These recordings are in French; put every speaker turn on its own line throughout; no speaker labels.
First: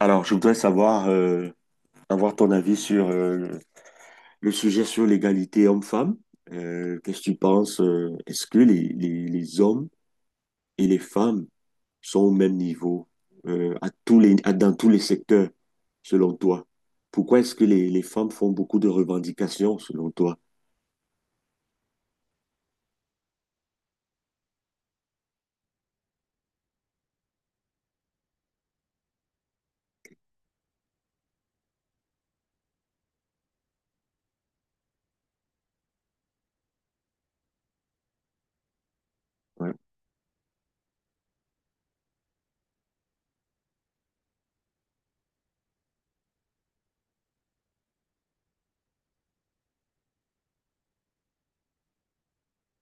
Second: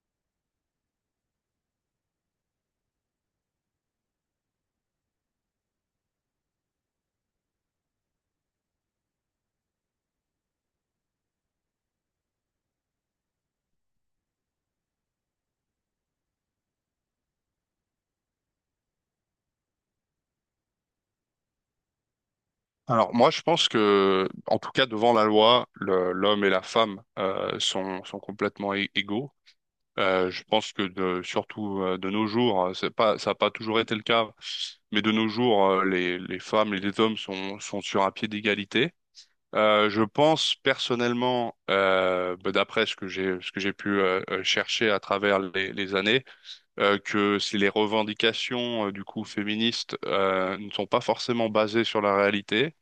Alors, je voudrais savoir, avoir ton avis sur le sujet sur l'égalité homme-femme. Qu'est-ce que tu penses? Est-ce que les hommes et les femmes sont au même niveau à dans tous les secteurs, selon toi? Pourquoi est-ce que les femmes font beaucoup de revendications, selon toi?
Alors moi, je pense que, en tout cas, devant la loi, l'homme et la femme sont complètement égaux. Je pense surtout de nos jours, c'est pas, ça n'a pas toujours été le cas, mais de nos jours, les femmes et les hommes sont sur un pied d'égalité.
Ouais,
Je pense personnellement, bah, d'après ce que j'ai pu chercher à travers les années, que si les revendications du coup féministes ne sont pas forcément basées sur la réalité.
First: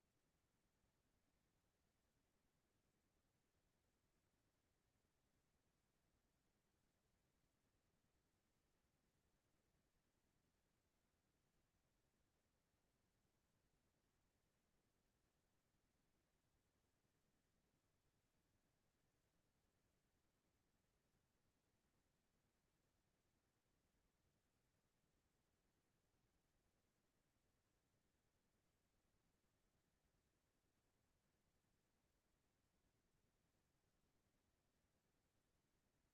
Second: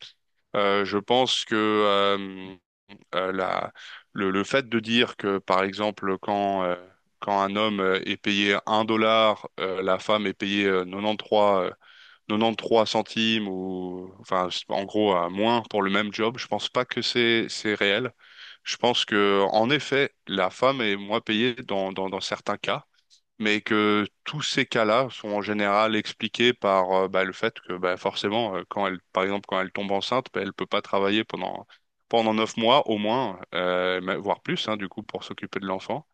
Je pense que euh, la, le fait de dire que, par exemple, quand un homme est payé un dollar, la femme est payée 93 centimes, ou enfin, en gros, moins pour le même job, je pense pas que c'est réel. Je pense que, en effet, la femme est moins payée dans certains cas, mais que tous ces cas-là sont en général expliqués par bah, le fait que bah, forcément, quand elle tombe enceinte, bah, elle peut pas travailler pendant 9 mois au moins, voire plus, hein, du coup, pour s'occuper de l'enfant.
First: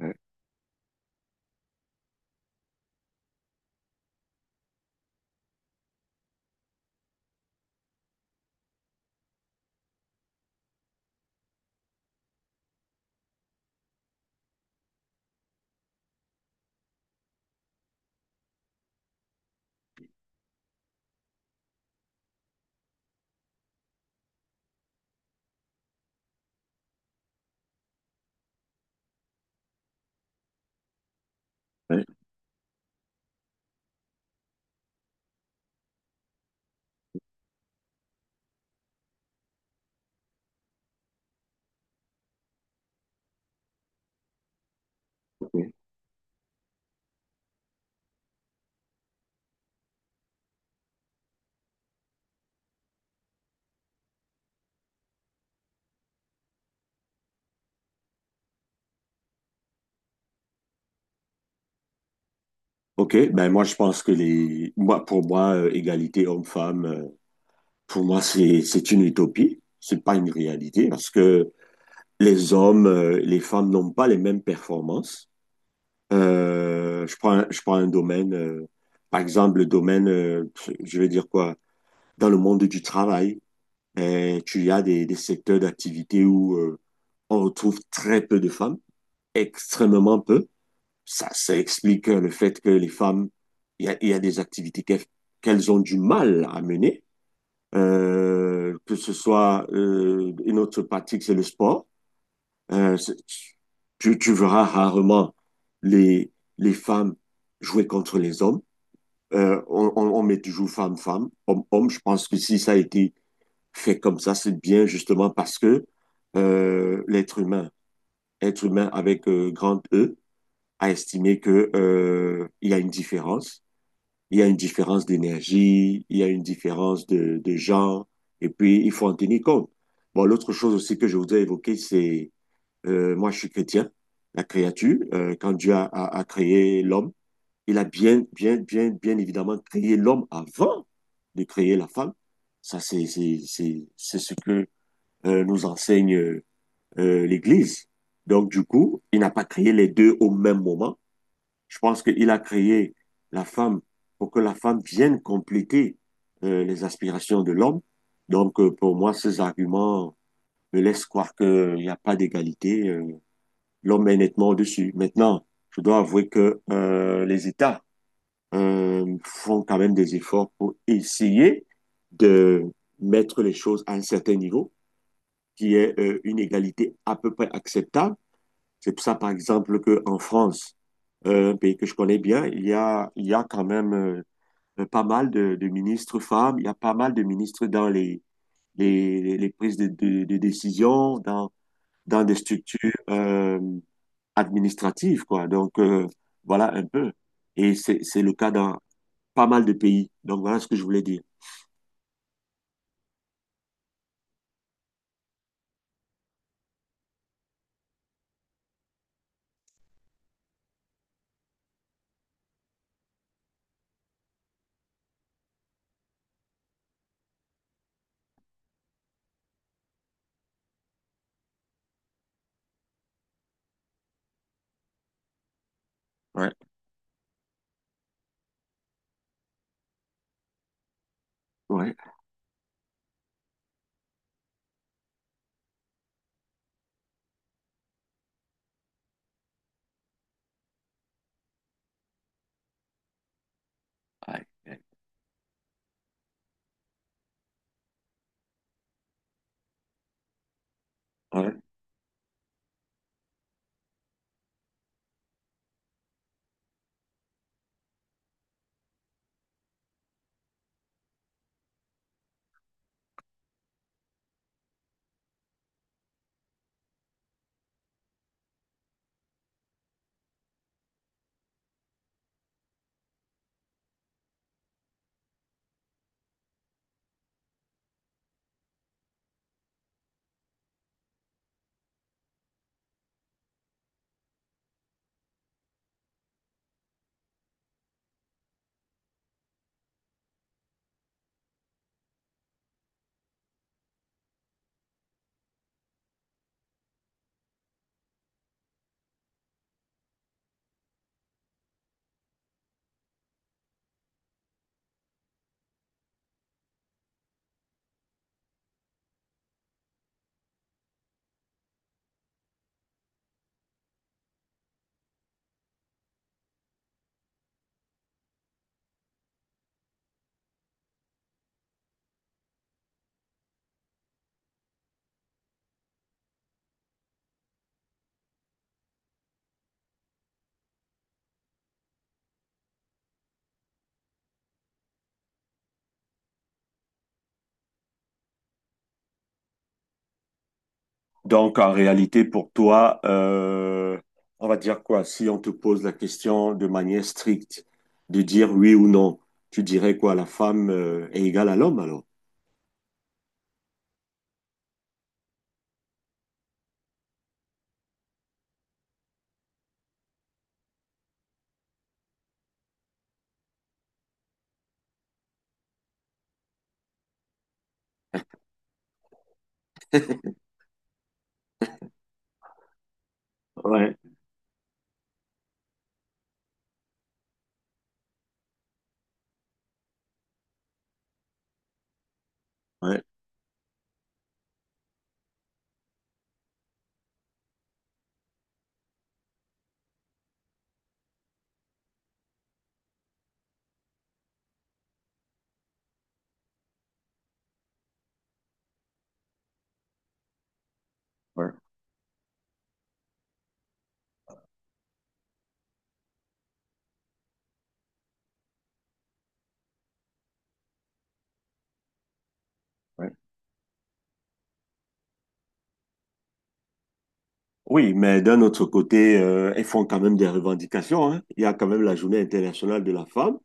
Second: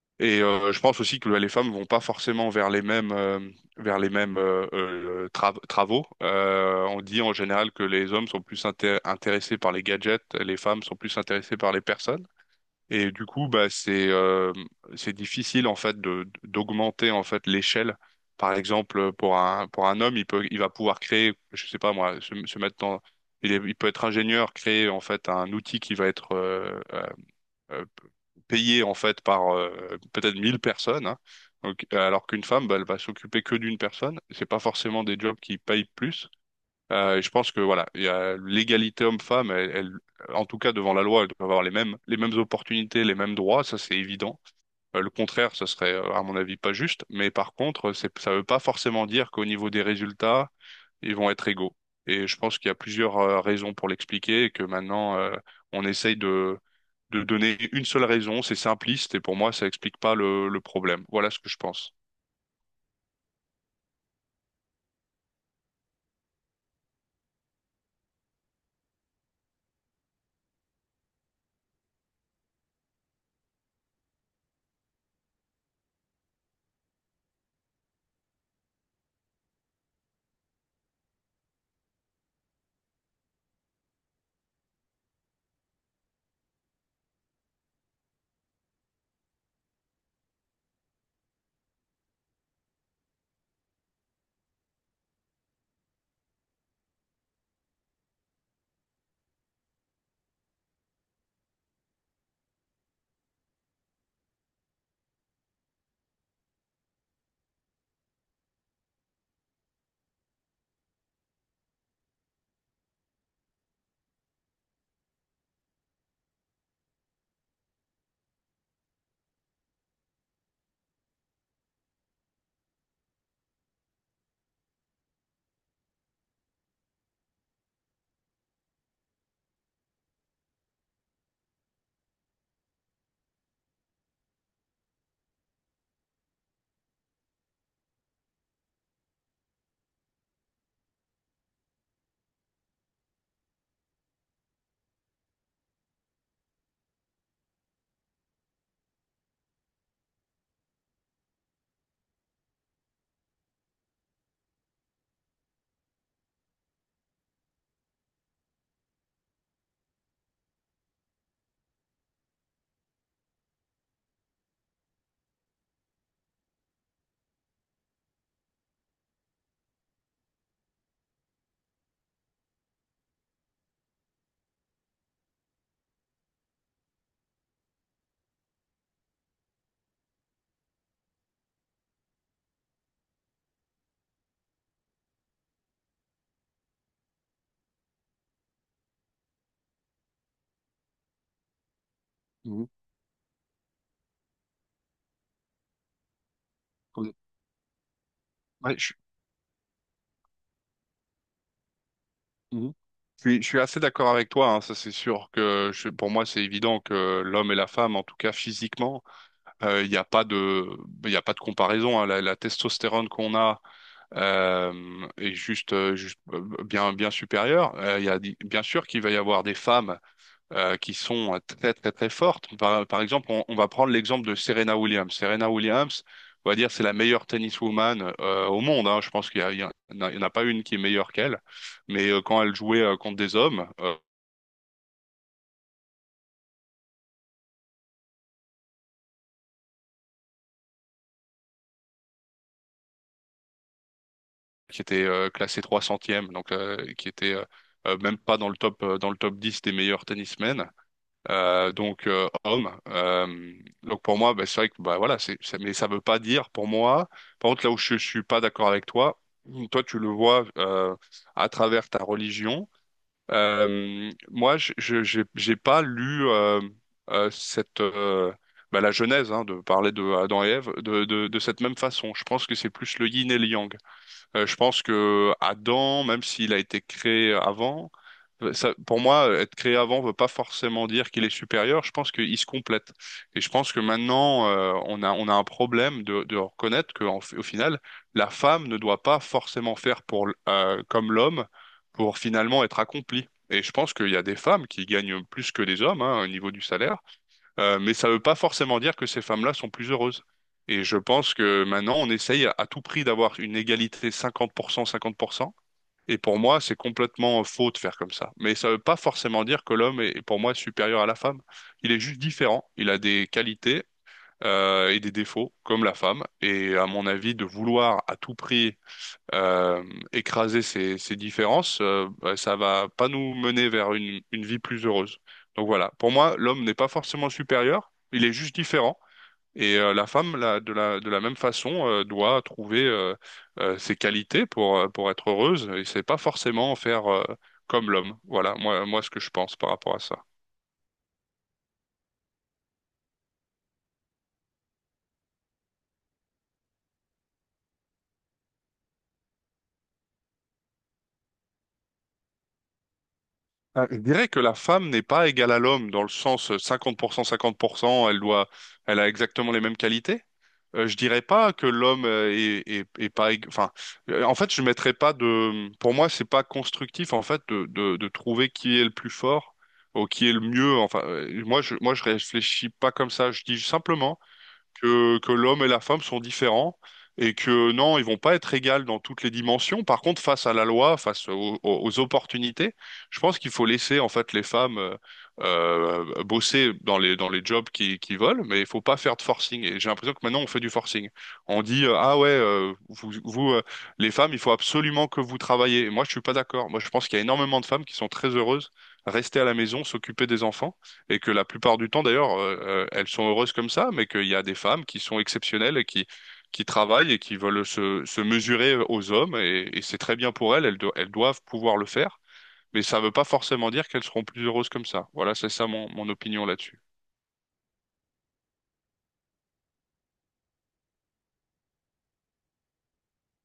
ouais,
Et je pense aussi que les femmes vont pas forcément vers les mêmes travaux. On dit en général que les hommes sont plus intéressés par les gadgets, les femmes sont plus intéressées par les personnes. Et du coup, bah, c'est difficile en fait de d'augmenter en fait l'échelle. Par exemple, pour un homme, il va pouvoir créer, je sais pas moi, se mettre dans, il peut être ingénieur, créer en fait un outil qui va être euh, payé en fait par peut-être 1000 personnes, hein. Donc,
ouais,
alors qu'une femme, bah, elle va s'occuper que d'une personne. C'est pas forcément des jobs qui payent plus. Et je pense que voilà, il y a l'égalité homme-femme, en tout cas devant la loi, elle doit avoir les mêmes opportunités, les mêmes droits, ça c'est évident. Le contraire,
ok.
ça serait à mon avis pas juste, mais par contre, ça veut pas forcément dire qu'au niveau des résultats, ils vont être égaux. Et je pense qu'il y a plusieurs raisons pour l'expliquer, et que maintenant on essaye de donner une seule raison, c'est simpliste, et pour moi ça explique pas le problème. Voilà ce que je pense.
Ok, ben moi je pense que les moi pour moi égalité homme-femme pour moi c'est une utopie, c'est pas une réalité parce que les femmes n'ont pas les mêmes performances. Je prends, je prends un domaine, par exemple, le domaine, je vais dire quoi, dans le monde du travail, tu y as des secteurs d'activité où on retrouve très peu de femmes, extrêmement peu. Ça explique le fait que les femmes, il y a des activités qu'elles ont du mal à mener. Que ce soit une autre pratique, c'est le sport. Euh, c'est- tu verras rarement les, les femmes jouer contre les hommes. On met toujours femme-femme, homme-homme. Je pense que si ça a été fait comme ça, c'est bien justement parce que l'être humain, être humain avec grand E, a estimé que il y a une différence. Il y a une différence d'énergie, il y a une différence de genre, et puis il faut en tenir compte. Bon, l'autre chose aussi que je voudrais évoquer, c'est moi, je suis chrétien, la créature. Quand Dieu a créé l'homme, il a bien évidemment créé l'homme avant de créer la femme. C'est ce que nous enseigne l'Église. Donc, du coup, il n'a pas créé les deux au même moment. Je pense qu'il a créé la femme pour que la femme vienne compléter les aspirations de l'homme. Donc, pour moi, ces arguments me laissent croire qu'il n'y a pas d'égalité. L'homme est nettement au-dessus. Maintenant, je dois avouer que les États font quand même des efforts pour essayer de mettre les choses à un certain niveau, qui est une égalité à peu près acceptable. C'est pour ça, par exemple, qu'en France, un pays que je connais bien, il y a quand même pas mal de ministres femmes, il y a pas mal de ministres dans les prises de décision, dans des
Mhm.
structures euh, administrative, quoi. Donc, voilà un peu. Et c'est le cas
Ouais,
dans
je,
pas mal de pays. Donc, voilà ce que je voulais dire.
Mhm. Je suis assez d'accord avec toi, hein, ça c'est sûr que pour moi c'est évident que l'homme et la femme, en tout cas physiquement, euh, il n'y a pas de, il y a pas de comparaison, hein. La testostérone qu'on a euh, est juste, bien supérieure. Il y a, di- bien sûr qu'il va y avoir des femmes qui sont très très très fortes. Par exemple, on va prendre l'exemple de Serena Williams. Serena Williams,
Ouais,
on va dire, c'est la meilleure tenniswoman au monde, hein. Je pense qu'il y a, il y en a pas une qui est meilleure qu'elle.
ouais,
Mais quand elle jouait contre des hommes
ouais, ouais,
qui étaient classés 300e, donc qui étaient même pas dans le top dans le top 10 des meilleurs tennismen,
ouais.
donc homme. Donc pour moi, bah, c'est vrai que bah voilà, mais ça veut pas dire pour moi. Par contre, là où je suis pas d'accord avec toi, toi tu le vois à travers ta religion. J'ai pas lu cette bah, la Genèse hein, de parler de Adam et Ève de cette même façon. Je pense que c'est plus le yin et le yang. Je pense que Adam, même s'il a été créé avant, pour moi, être créé avant ne veut pas forcément dire qu'il est supérieur. Je pense qu'il se complète. Et je pense que maintenant, on a un problème de reconnaître qu'au final, la femme ne doit pas forcément faire comme l'homme pour finalement être accomplie. Et je pense qu'il y a des femmes qui gagnent plus que des hommes, hein, au niveau du salaire, mais ça ne veut pas forcément dire que ces femmes-là sont plus heureuses. Et je pense que maintenant, on essaye à tout prix d'avoir une égalité 50%, 50%. Et pour moi, c'est complètement faux de faire comme ça. Mais ça ne veut pas forcément dire que l'homme est, pour moi, supérieur à la femme. Il est juste différent. Il a des qualités, et des défauts, comme la femme. Et à mon avis, de vouloir à tout prix euh, écraser ces différences, bah, ça va pas nous mener vers une vie plus heureuse. Donc voilà, pour moi, l'homme n'est pas forcément supérieur, il est juste différent. Et la femme, là, de la même façon, doit trouver ses qualités pour être heureuse. Et c'est pas forcément faire comme l'homme. Voilà, moi, ce que je pense par rapport à ça.
Donc, en réalité, pour toi, on va dire quoi? Si on te pose la question de manière stricte, de dire oui ou non, tu dirais quoi? La femme, est égale à l'homme, alors?
Ah, je dirais que la femme n'est pas égale à l'homme dans le sens 50%, 50%, elle a exactement les mêmes qualités. Je dirais pas que l'homme est pas, ég- enfin, en fait, je mettrais pas de, pour moi, c'est pas constructif, en fait, de trouver qui est le plus fort ou qui est le mieux. Enfin, moi, je réfléchis pas comme ça. Je dis
Ouais,
simplement que l'homme et la femme sont différents et que non, ils vont pas être égales dans toutes les dimensions. Par contre, face à la loi, aux opportunités,
ouais,
je pense qu'il faut laisser en fait les femmes bosser dans les jobs qui veulent, mais il faut pas faire de forcing. Et j'ai l'impression que maintenant on fait du forcing. On dit ah ouais, vous les femmes, il faut absolument que vous travaillez. Et moi, je suis pas d'accord. Moi, je pense qu'il y a énormément de femmes qui sont très heureuses rester à la maison, s'occuper des enfants et que la
ouais,
plupart du temps, d'ailleurs, elles sont heureuses comme ça, mais qu'il y a des femmes qui sont exceptionnelles et qui travaillent et qui veulent se mesurer aux hommes, et c'est très bien pour elles, elles doivent pouvoir le faire, mais ça ne
ouais.
veut pas forcément dire qu'elles seront plus heureuses comme ça. Voilà, c'est ça mon opinion là-dessus.
Oui, mais d'un autre côté, elles font quand même des revendications, hein. Il y a quand même la Journée internationale de la femme.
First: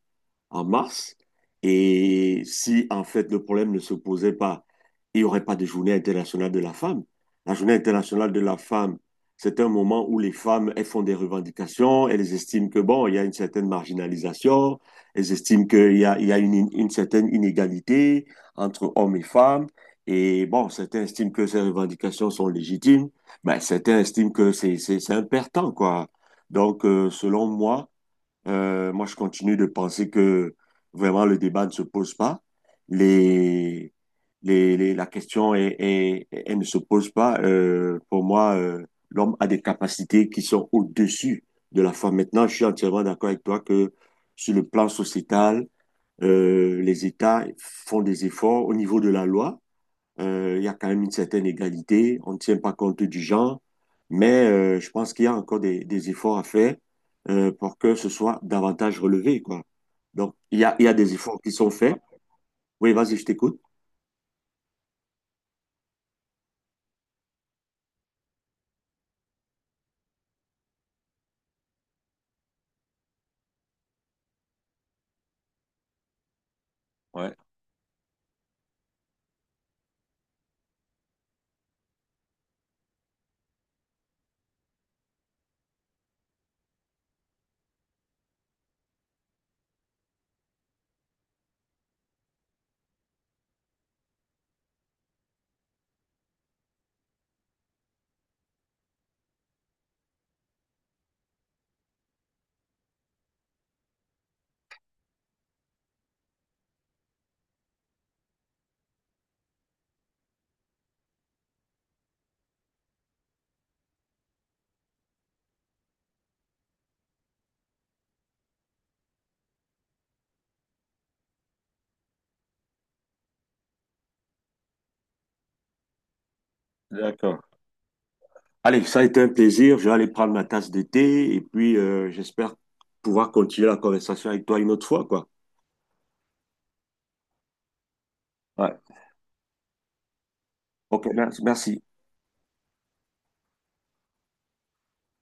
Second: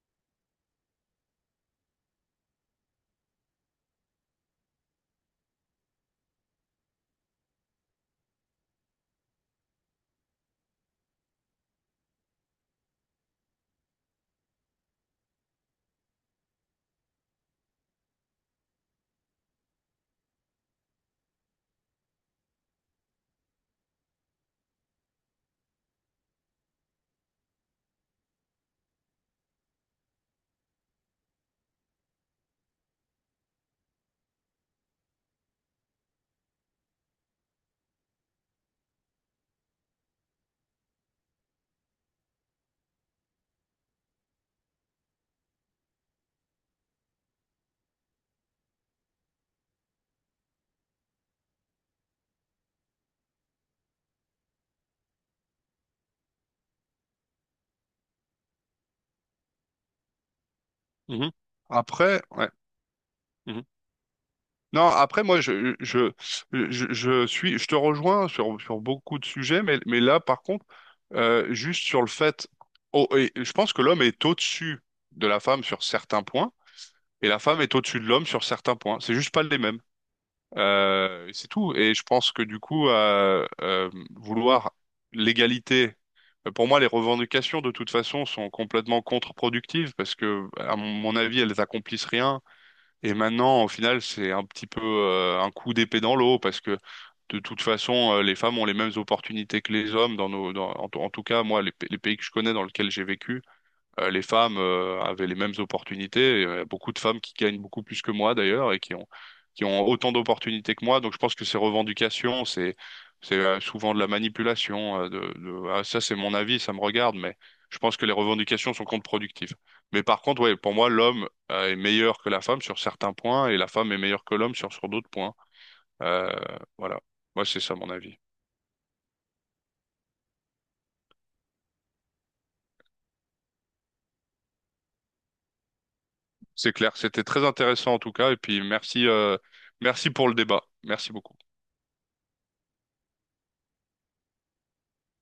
En mars. Et si, en fait, le problème ne se posait pas, il n'y aurait pas de journée internationale de la femme. La journée internationale de la femme, c'est un moment où les femmes, elles font des revendications, elles estiment que, bon, il y a une certaine marginalisation, elles estiment qu'il y a une certaine inégalité entre hommes et femmes. Et bon, certains estiment que ces revendications sont légitimes, mais certains estiment que c'est un perte quoi. Donc, selon moi, moi, je continue de penser que vraiment le débat ne se pose pas. Les, la question est, elle ne se pose pas. Pour moi, l'homme a des capacités qui sont au-dessus de la foi. Maintenant, je suis entièrement d'accord avec toi que sur le plan sociétal, les États font des efforts au niveau de la loi, il y a quand même une certaine égalité. On ne tient pas compte du genre. Mais je pense qu'il y a encore des efforts à faire pour que ce soit davantage relevé, quoi. Donc, il y a des
Mhm.
efforts qui sont faits.
Après, ouais.
Oui, vas-y, je t'écoute.
Mhm. Non, après, moi, je, je te rejoins sur beaucoup de sujets, mais là, par contre, juste sur le fait, oh, et je pense que l'homme est au-dessus de la femme sur certains points, et
Ouais,
la femme est au-dessus de l'homme sur certains points. C'est juste pas les mêmes. C'est tout. Et je pense que du coup, vouloir l'égalité, pour moi, les revendications de toute façon sont complètement contre-productives parce que, à mon avis, elles accomplissent rien. Et maintenant, au final, c'est un petit peu un coup d'épée dans l'eau parce que de toute façon, les femmes ont les mêmes opportunités que les hommes dans nos, dans- en tout cas, moi, les pays que je connais dans lesquels j'ai vécu les femmes avaient les mêmes opportunités. Et, beaucoup de femmes qui gagnent beaucoup plus que moi d'ailleurs et qui ont autant d'opportunités que moi. Donc je pense que ces revendications, c'est souvent de la manipulation. Ah, ça c'est mon avis, ça me regarde, mais je pense que les revendications sont contre-productives. Mais par contre, ouais, pour moi, l'homme est meilleur que la femme sur certains points et la femme est meilleure que l'homme sur d'autres points. Euh, voilà. Moi,
d'accord.
c'est ça mon avis.
Allez, ça a été un plaisir. Je vais aller prendre ma tasse de thé et puis j'espère pouvoir continuer la conversation avec toi une autre fois, quoi.
C'est clair. C'était très intéressant en tout cas. Et puis
Ouais.
merci, merci pour le débat.
Ok,
Merci beaucoup.
merci. Merci.